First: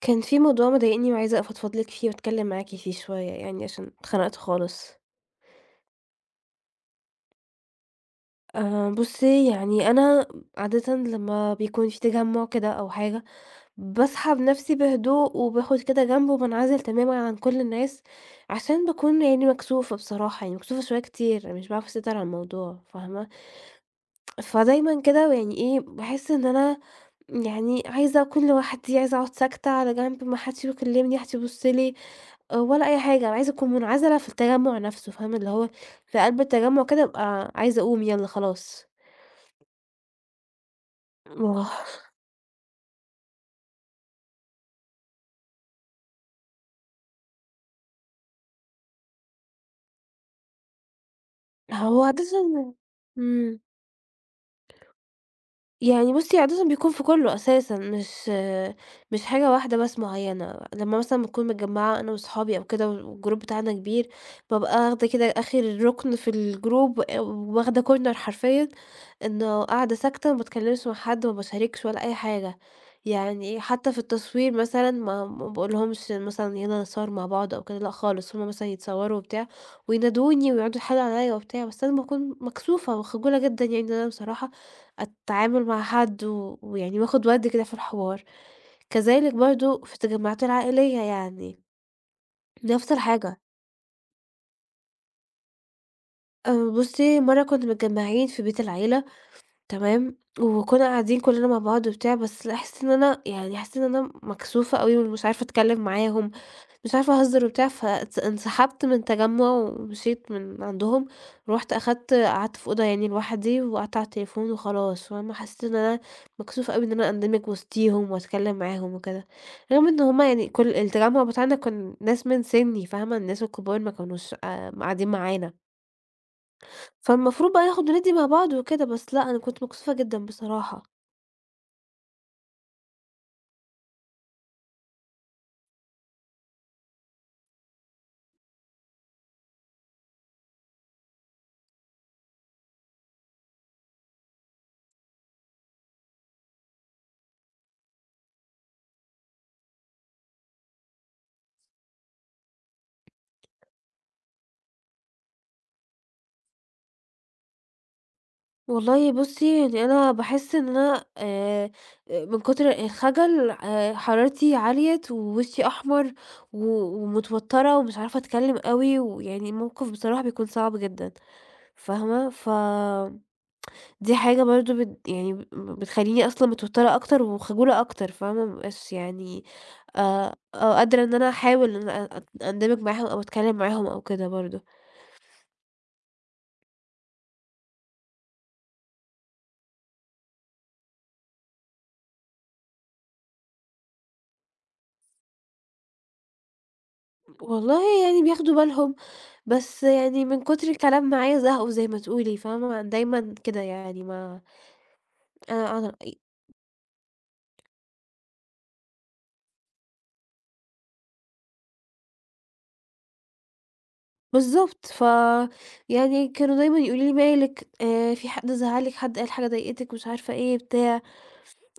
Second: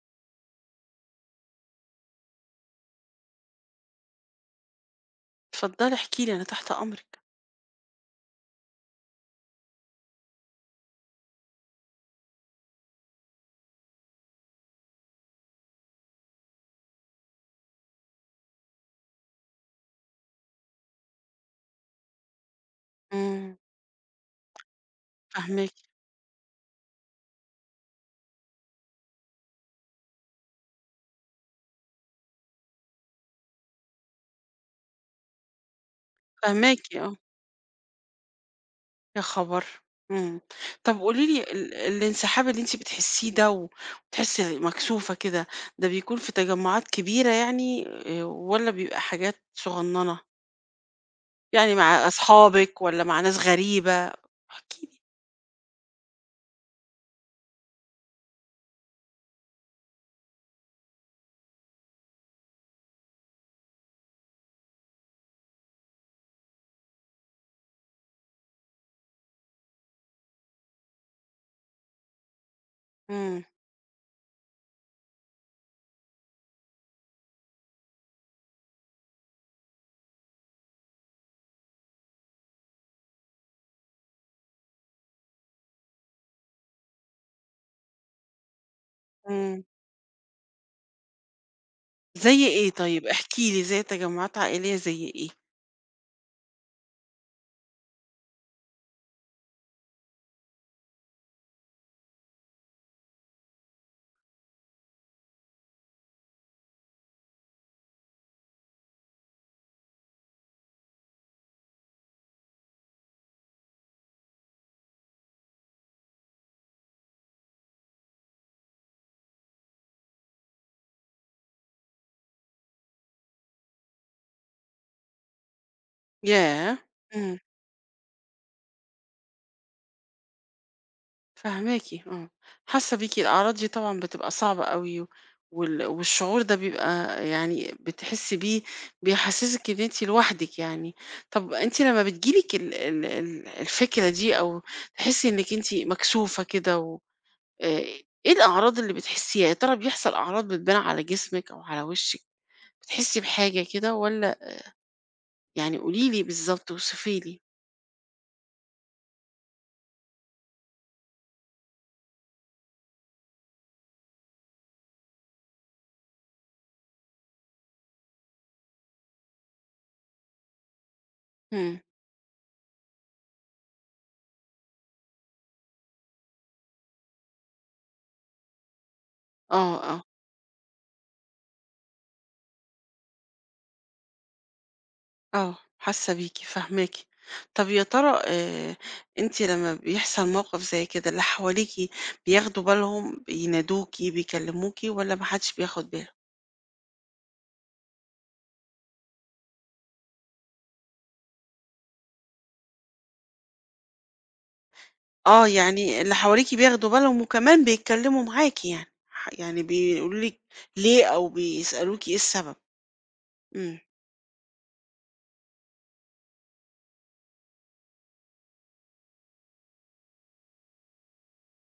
كان في موضوع مضايقني وعايزة أفضفض لِك فيه وأتكلّم معاكِ فيه شوية يعني عشان اتخنقت خالص. اتفضلي احكي لي أنا تحت أمرِك. بُصّي، يعني أنا عادةً لمّا بيكون في تجمُّع كده أو حاجة، باسحب نَفْسي بهدوء وباخُد كده جنب وبانعزل تمامًا عن كل الناس عشان باكون يعني مكسوفة بصراحة، يعني مكسوفة شوية كتير، يعني مش باعرف أسيطر على الموضوع فاهمة؟ إمم، فدايمًا كده يعني فاهماكِ، إيه، باحس إن أنا يعني عايزة أكون لوحدي، عايزة أقعُد ساكتة على جنب ما حدش بيكلّمني، ما حدش يبُص لي، ولا أي حاجة، أنا عايزة أكون منعزلة في التجمُّع نَفْسه، فاهم؟ اللي هو في قلب فاهماكِ التجمُّع كده آه، أبقى عايزة أقوم يالّا خلاص. يا خبر! إمم، طب قولي لي ما هو الانسحاب اللي أنتِ بتحسيه ده و وتحسي مكسوفة كده، ده بيكون في تجمعات كبيرة يعني والّا بيبقى حاجات صغننة؟ يعني هو مع عادةً أصحابِك والّا مع ناس إمم. غريبة؟ احكي لي. يعني بُصّي، عادةً بيكون في كُلّه أساسًا، مش حاجة واحدة بس معيّنة، لمّا مثلًا باكون متجمّعة أنا وصحابي أو كده والgroup بتاعنا كبير، بابقى واخدة كده آخر رُكن في الgroup واخدة corner حرفيًا، إنه قاعدة ساكتة ما باتكلّمش مع حد، ما باشاركش ولا أي حاجة، إمم، يعني حتى في التصوير مثلًا ما باقولهمش مثلًا يالّا نتصوّر مع بعض أو كده، لأ خالص، هُم مثلًا يتصوّروا وبتاع وينادوني ويقعدوا يتحايلوا عليّا وبتاع، بس أنا باكون مكسوفة وخجولة جدًا يعني إن أنا بصراحة أتعامل مع حد ويعني واخد وَدّ كده في الحوار. كذلك إمم، برضه في التجمعات العائلية يعني زي إيه نفس طيب؟ الحاجة. احكي لي زي تجمعات عائلية زي إيه؟ بُصّي، مرّة كنّا متجمّعين في بيت العيلة تمام، وكنّا قاعدين كُلّنا مع بعض وبتاع، بس لاحظت إن أنا يعني حسّيت إن أنا مكسوفة أوي ومش عارفة أتكلّم معاهم. مش عارفة أهزر وبتاع فاتس انسحبت من تجمُّع ومشيت من عندهم، رُحت أخدت قعدت في أوضة يعني لوحدي وقعدت على التليفون وخلاص، فاهمة، حسّيت إن أنا مكسوفة أوي إن أنا أندمج وسطيهم وأتكلّم معاهم وكده، رغم إن هم يعني كل التجمُّع بتاعنا كان ناس من سِنّي فاهمة، الناس الكبار ما كانوش قاعدين معانا، ياه! إمم. فالمفروض بقى ناخُد وندّي مع بعض وكده، بس لأ، أنا كنت مكسوفة جدًا بصراحة. فاهماكِ آه، حاسة بيكِ، الأعراض دي طبعًا بتبقى صعبة أوي، والشعور ده بيبقى يعني بتحسي بيه بيحسسِك إن أنتِ لوحدِك يعني. طب أنتِ لما بتيجي لِك ال ال ال الفكرة دي أو تحسي إنِك أنتِ مكسوفة كده و آآ، إيه الأعراض اللي بتحسيها؟ يا ترى بيحصل أعراض بتبان على جسمِك أو على وشِك، بتحسي بحاجة كده والّا يعني قولي لي بالضبط، اوصفي لي. والله بُصّي، يعني أنا باحس إن أنا، من كتر الخجل حرارتي عِلْيت ووشّي أحمر و ومتوتّرة ومش عارفة أتكلّم أوي، ويعني الموقف بصراحة بيكون صعب جدًا إمم، فاهمة؟ ف دي حاجة برضه بت يعني ب بتخلّيني أصلًا متوتّرة أكتر وخجولة أكتر فاهمة؟ ما بابقاش يعني آه، آه. قادرة إن أنا أحاول إن أنا أندمج معاهم أو أتكلّم معاهم أو كده برضه. آه، حاسة بيكِ، فاهماكِ. طَب يا ترى أنتِ لمّا بيحصل موقف زي كده، اللي حواليكِ بياخدوا بالهم، بينادوكِ، بيكلموكِ والّا ما حدش بياخد باله؟ والله يعني بياخدوا بالهم بس يعني من كتر الكلام معايا زهقوا زي ما تقولي فاهمة، دايمًا كده يعني ما آه، أنا أنا يعني أ اللي حواليكِ بياخدوا بالهم وكمان بيتكلموا معاكِ يعني، ح يعني بيقولوا لِك ليه أو بيسألوكِ إيه السبب. إمم، بالضبط، ف يعني كانوا دايمًا يقولوا لي: "مالِك في حد زعّلِك، حد قال حاجة ضايقتِك،" مش عارفة إيه بتاع،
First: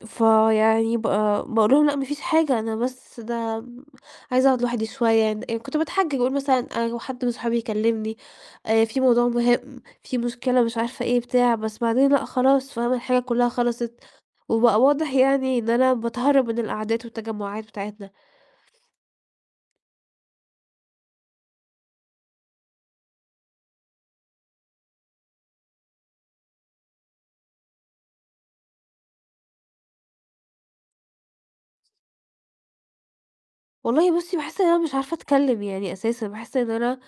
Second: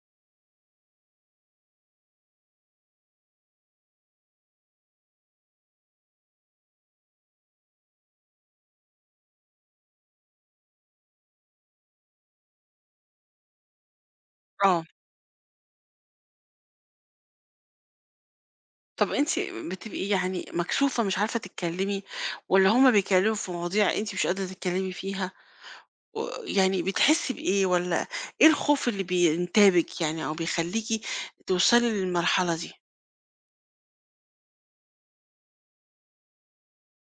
فيعني ب باقول لهم: "لأ ما فيش حاجة، أنا بس ده م عايزة أقعد لوحدي شوية." يعني كنت باتحجج أقول مثلًا أنا لو حد من صحابي يكلمني في موضوع مهم، في مشكلة مش عارفة إيه بتاع، بس بعدين لأ خلاص فاهمة، الحاجة كلها خلصت. وبقى آه. واضح يعني إن أنا باتهرب من القعدات والتجمعات بتاعتنا. طَب أنتِ بتبقي يعني مكسوفة مش عارفة تتكلمي والّا هُم بيتكلموا في مواضيع أنتِ مش قادرة تتكلمي فيها؟ و يعني بتحسّي بإيه والّا إيه الخوف اللي بينتابِك يعني أو بيخلّيكِ توصلي للمرحلة دي؟ والله بُصّي، باحس إن أنا مش عارفة أتكلّم يعني أساسًا، باحس إن أنا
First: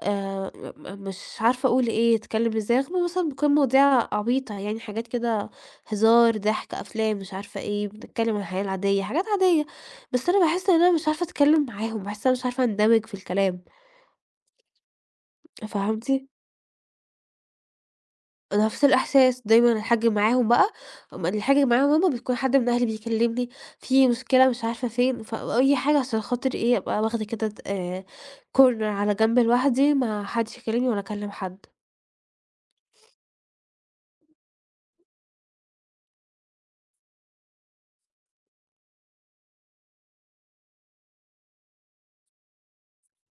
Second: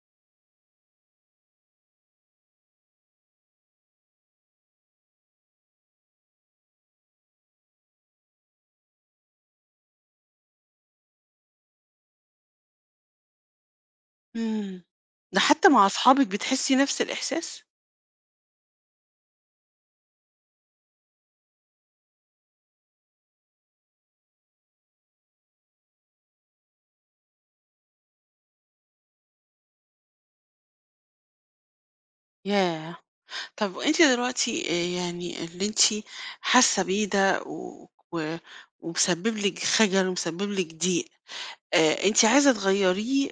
آآ م مش عارفة أقول إيه، أتكلّم إزاي، رغم مثلًا بتكون مواضيع عبيطة يعني حاجات كده هزار، ضحك، أفلام، مش عارفة إيه، بنتكلّم عن الحياة العادية، حاجات عادية، بس أنا باحس إن أنا مش عارفة أتكلّم معاهم، باحس إن أنا مش عارفة أندمج في الكلام، إمم. ده حتى مع فهمتِ؟ أصحابِك بتحسّي نفس الإحساس؟ نفس الإحساس، دايمًا الحاج معاهم بقى، م الحاج معاهم هُم بتكون حد من أهلي بيكلمني، في مشكلة مش عارفة فين، فأي حاجة عشان خاطر إيه، أبقى واخدة كده د corner على جنب لوحدي، ما حدش يكلمني ولا أكلم حد. ياه! طب أنتِ دلوقتي يعني اللي أنتِ حاسّة بيه ده و و ومسبِّب لِك خجل ومسبِّب لِك ضيق، أنتِ عايزة تغيّريه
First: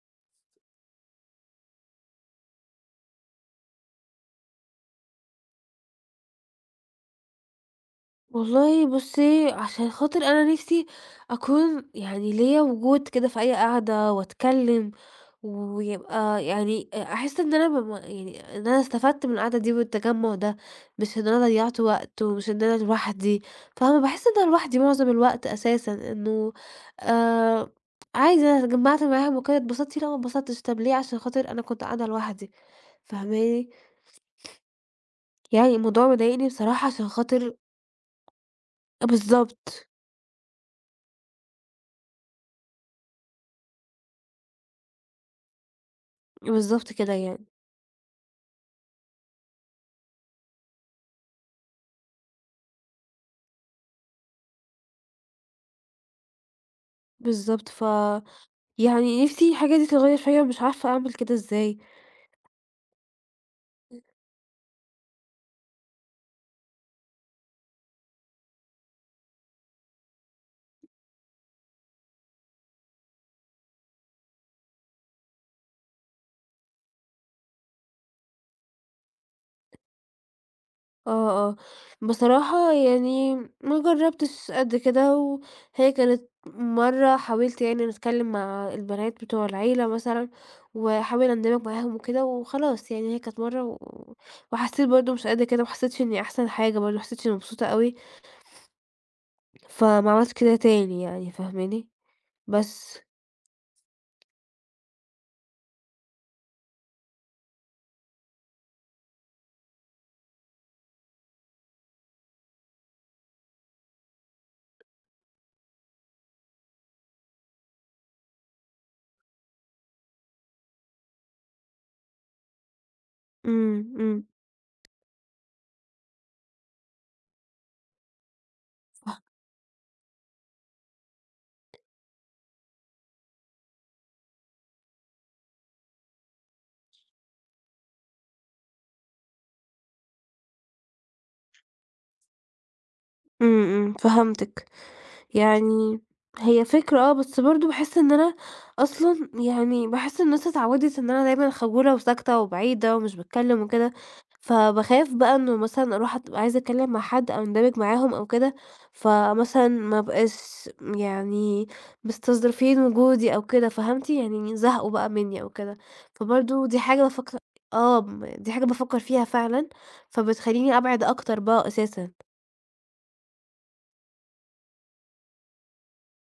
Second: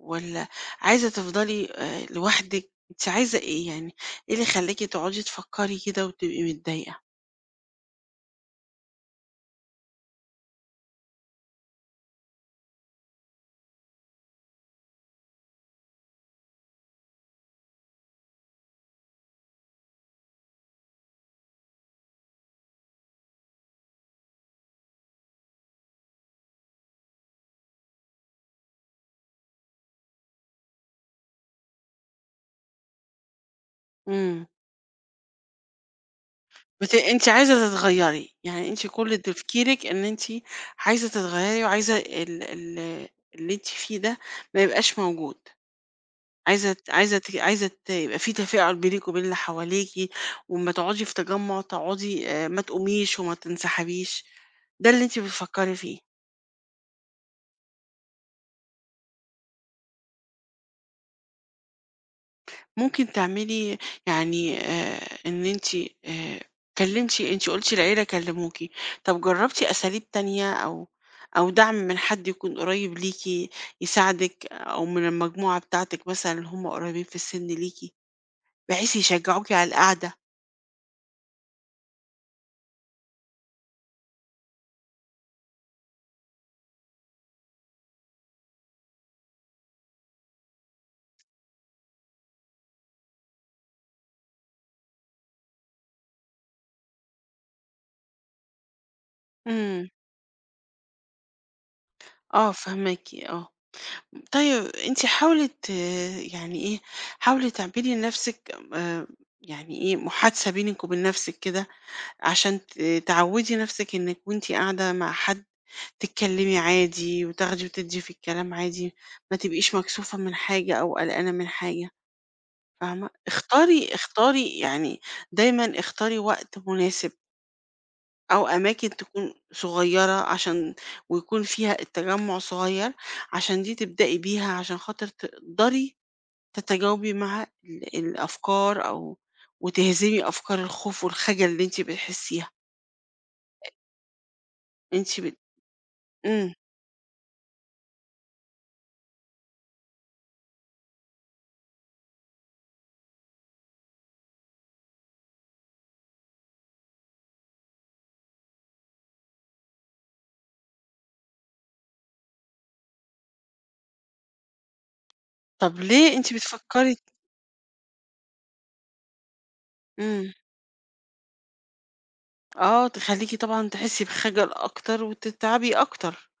والّا عايزة تفضلي لوحدِك؟ أنتِ عايزة إيه يعني؟ إيه اللي خلّاكِ تقعدي تفكّري كده وتبقي متضايقة؟ والله بُصّي، عشان خاطر أنا نِفْسي أكون يعني ليّا وجود كده في أي قعدة وأتكلّم، ويبقى يعني أحس إن أنا بم يعني إن أنا استفدت من القعدة دي والتجمُّع ده، مش إن أنا ضيّعت وقت ومش إن أنا لوحدي، فاهمة؟ باحس إن أنا لوحدي معظم الوقت أساسًا، إنه آآ عادي أنا اتجمّعت معاهم وكده اتبسطتِ، لأ ما اتبسطتش، طَب ليه؟ عشان خاطر أنا كنت قاعدة لوحدي، فاهماني؟ إمم. يعني الموضوع مضايقني بصراحة بت عشان أنتِ خاطر عايزة تتغيّري، يعني أنتِ آه كل تفكيرِك بالضبط. إن أنتِ عايزة تتغيّري وعايزة ال ال اللي أنتِ فيه ده ما يبقاش موجود، عايزة ت بالضبط كده عايزة ت يعني، عايزة ت يبقى في تفاعل بينِك وبين اللي حواليكِ، وأمّا تقعدي في تجمُّع تقعدي ما تقوميش وما تنسحبيش، ده اللي أنتِ بتفكّري فيه. بالضبط. ف يعني نِفْسي الحاجة دي تتغيّر فيّا ومش عارفة أعمل كده إزاي. ممكن تعملي يعني إن أنتِ آآ كلمتِ أنتِ قُلتِ العيلة كلموكِ، طَب جرّبتِ أساليب تانية أو أو دعم من حد يكون قريب ليكِ يساعدِك أو من المجموعة بتاعتِك مثلًا اللي هم قريبين في السِن ليكِ، بحيث يشجعوكِ على القعدة؟ آه، آه. بصراحة يعني ما جرّبتش قد كده، وهي كانت مرّة حاولت يعني نتكلّم مع البنات بتوع العيلة مثلًا، واحاول أندمج معاهم وكده وخلاص يعني هي كانت مرّة وحسّيت برضه مش قد كده، ما حسّيتش إنّي أحسن حاجة برضه، ما حسّيتش إنّي مبسوطة أوي، إمم، فما عملتش كده تاني يعني فاهماني؟ آه بس. فاهماكِ، آه. طيب أنتِ حاولي ت يعني إيه، حاولي تعملي لنفسِك يعني إيه، محادثة بينِك وبين نفسِك كده عشان ت تعوّدي نَفْسِك إنِّك وأنتِ قاعدة مع حد تتكلّمي عادي وتاخدي وتدّي في الكلام عادي، ما تبقيش مكسوفة من حاجة أو قلقانة من حاجة، فاهمة؟ اختاري إمم، إمم. اختاري يعني دايمًا اختاري وقت مناسب أو أماكن تكون صغيّرة عشان ويكون فيها التجمُّع صغيّر، عشان دي تبدئي بيها عشان خاطر تقدري تتجاوبي مع الأفكار أو وتهزمي أفكار الخوف والخجل اللي أنتِ بتحسّيها، إمم، إمم، فهمتِك. أنتِ بت يعني إمم. هي فكرة آه، بس برضه باحس إن أنا أصلًا يعني باحس الناس اتعوّدت إن أنا دايمًا خجولة وساكتة وبعيدة ومش باتكلّم وكده، فباخاف بقى إنه مثلًا أروح أبقى عايزة أتكلّم مع حد أو أندمج معاهم أو كده، فمثلًا ما ابقاش يعني مستظرفين وجودي أو كده، فهمتِ؟ يعني زهقوا بقى منّي أو كده، طب ليه أنتِ فبرضه دي بتفكّري حاجة بافكر آه، م دي حاجة بافكر فيها فعلًا، إمم، فبتخلّيني أبعد أكتر بقى أساسًا. آه تخلّيكِ طبعًا تحسّي بخجل أكتر وتتعبي أكتر،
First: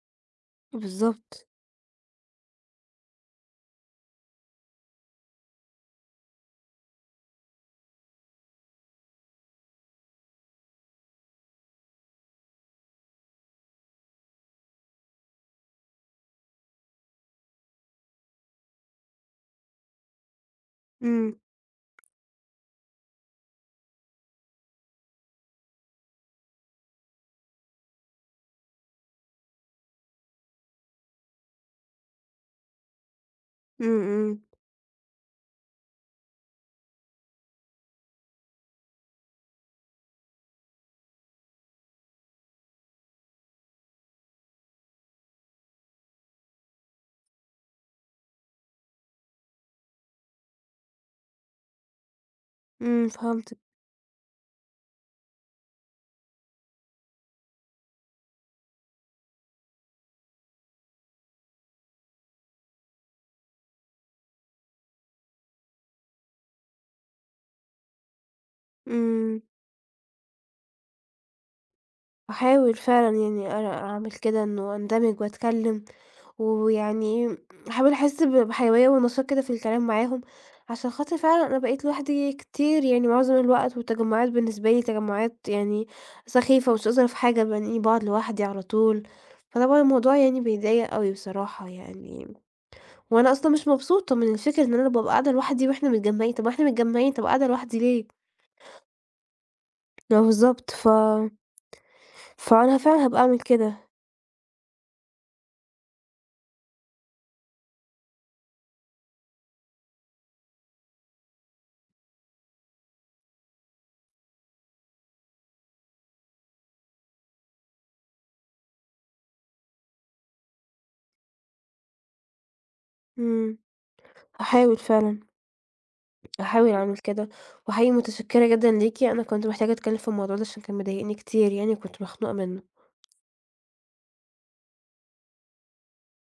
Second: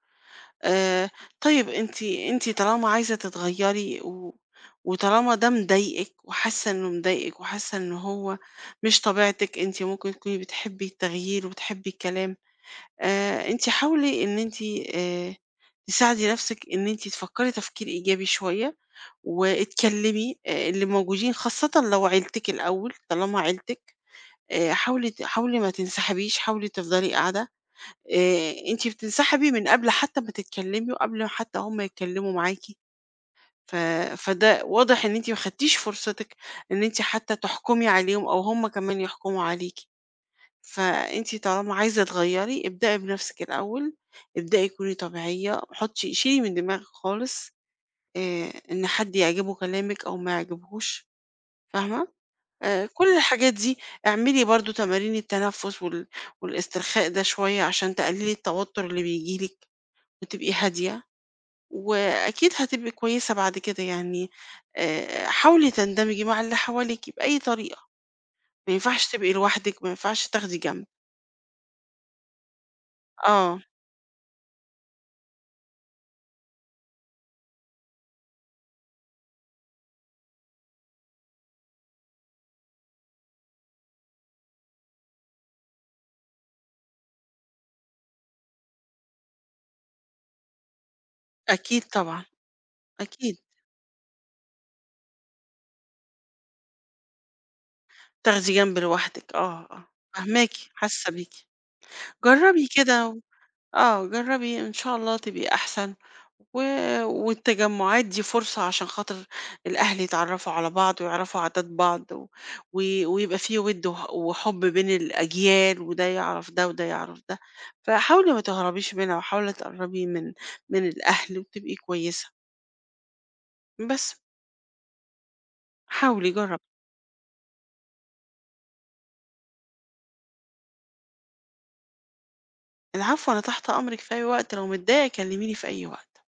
آآ بالضبط. طيب أنتِ طالما عايزة تتغيّري و وطالما ده مضايقِك وحاسة إنه مضايقِك وحاسة إن هو مش طبيعتِك، أنتِ ممكن تكوني بتحبّي التغيير وبتحبّي الكلام، أنتِ حاولي إن أنتِ آآ تساعدي نَفْسِك إن أنتِ تفكّري تفكير إيجابي شوية واتكلّمي اللي موجودين إمم، خاصةً لو عيلتِك الأول، طالما عيلتِك. حاولي ت حاولي ما تنسحبيش، حاولي تفضلي قاعدة، أنتِ بتنسحبي من قبل حتى ما تتكلمي وقبل حتى هُم يتكلموا معاكِ، ف إمم، إمم. فده واضح إن أنتِ ما خدتيش فرصتِك إن أنتِ حتى تحكمي عليهم أو هُم كمان يحكموا عليكِ، فأنتِ طالما عايزة تغيّري ابدئي بنفسِك الأول، ابدئي كوني طبيعية، حطي شيلي من دماغِك خالص إن حد يعجبه كلامِك أو ما يعجبهوش، فاهمة؟ إمم، كل الحاجات فهمتِك، دي، اعملي برضه تمارين التنفس وال والاسترخاء ده شوية عشان تقللي التوتر اللي بييجي لِك وتبقي هادية، وأكيد هتبقي كويسة بعد كده يعني، حاولي تندمجي مع اللي حواليكِ بأي طريقة، ما ينفعش تبقي إمم، لوحدِك، ما ينفعش تاخدي جنب. هاحاول فعلًا يعني آه، أعمل كده إنه أندمج وأتكلّم، ويعني أحاول أحس بحيوية ونشاط كده في الكلام معاهم، عشان خاطر فعلًا أنا بقيت لوحدي كتير يعني معظم الوقت، والتجمعات بالنسبة لي تجمعات يعني سخيفة ومش قادرة في حاجة، باني باقعد لوحدي على طول، فطبعًا الموضوع يعني بيضايق أوي بصراحة أكيد طبعًا، يعني، وأنا أكيد، أصلًا مش مبسوطة من الفكرة إن أنا بابقى قاعدة لوحدي وإحنا متجمعين، طب ما إحنا متجمعين، طب قاعدة لوحدي ليه؟ تاخدي جنب لوحدِك، آه، آه، آه فاهماكِ، بالضبط، ف حاسة بيكِ. جربي فأنا فعلًا كده هابقى أعمل كده. آه، جرّبي إن شاء الله تبقي أحسن، و والتجمُّعات دي فرصة عشان خاطر الأهل يتعرّفوا على بعض ويعرفوا عادات بعض و و ويبقى في وِد وح وحُب بين الأجيال وده يعرف ده وده يعرف ده، فحاولي ما تهربيش منها وحاولي تقرّبي من من الأهل وتبقي كويسة، إمم، بس هاحاول فعلًا، حاولي جرّبي. هاحاول أعمل كده، وحقيقي متشكرة جدًا ليكِ، أنا كنت محتاجة أتكلم في الموضوع ده عشان كان مضايقني كتير يعني وكنت مخنوقة منه. العفو، أنا تحت أمرِك في أي وقت، لو متضايقة كلّميني في أي وقت.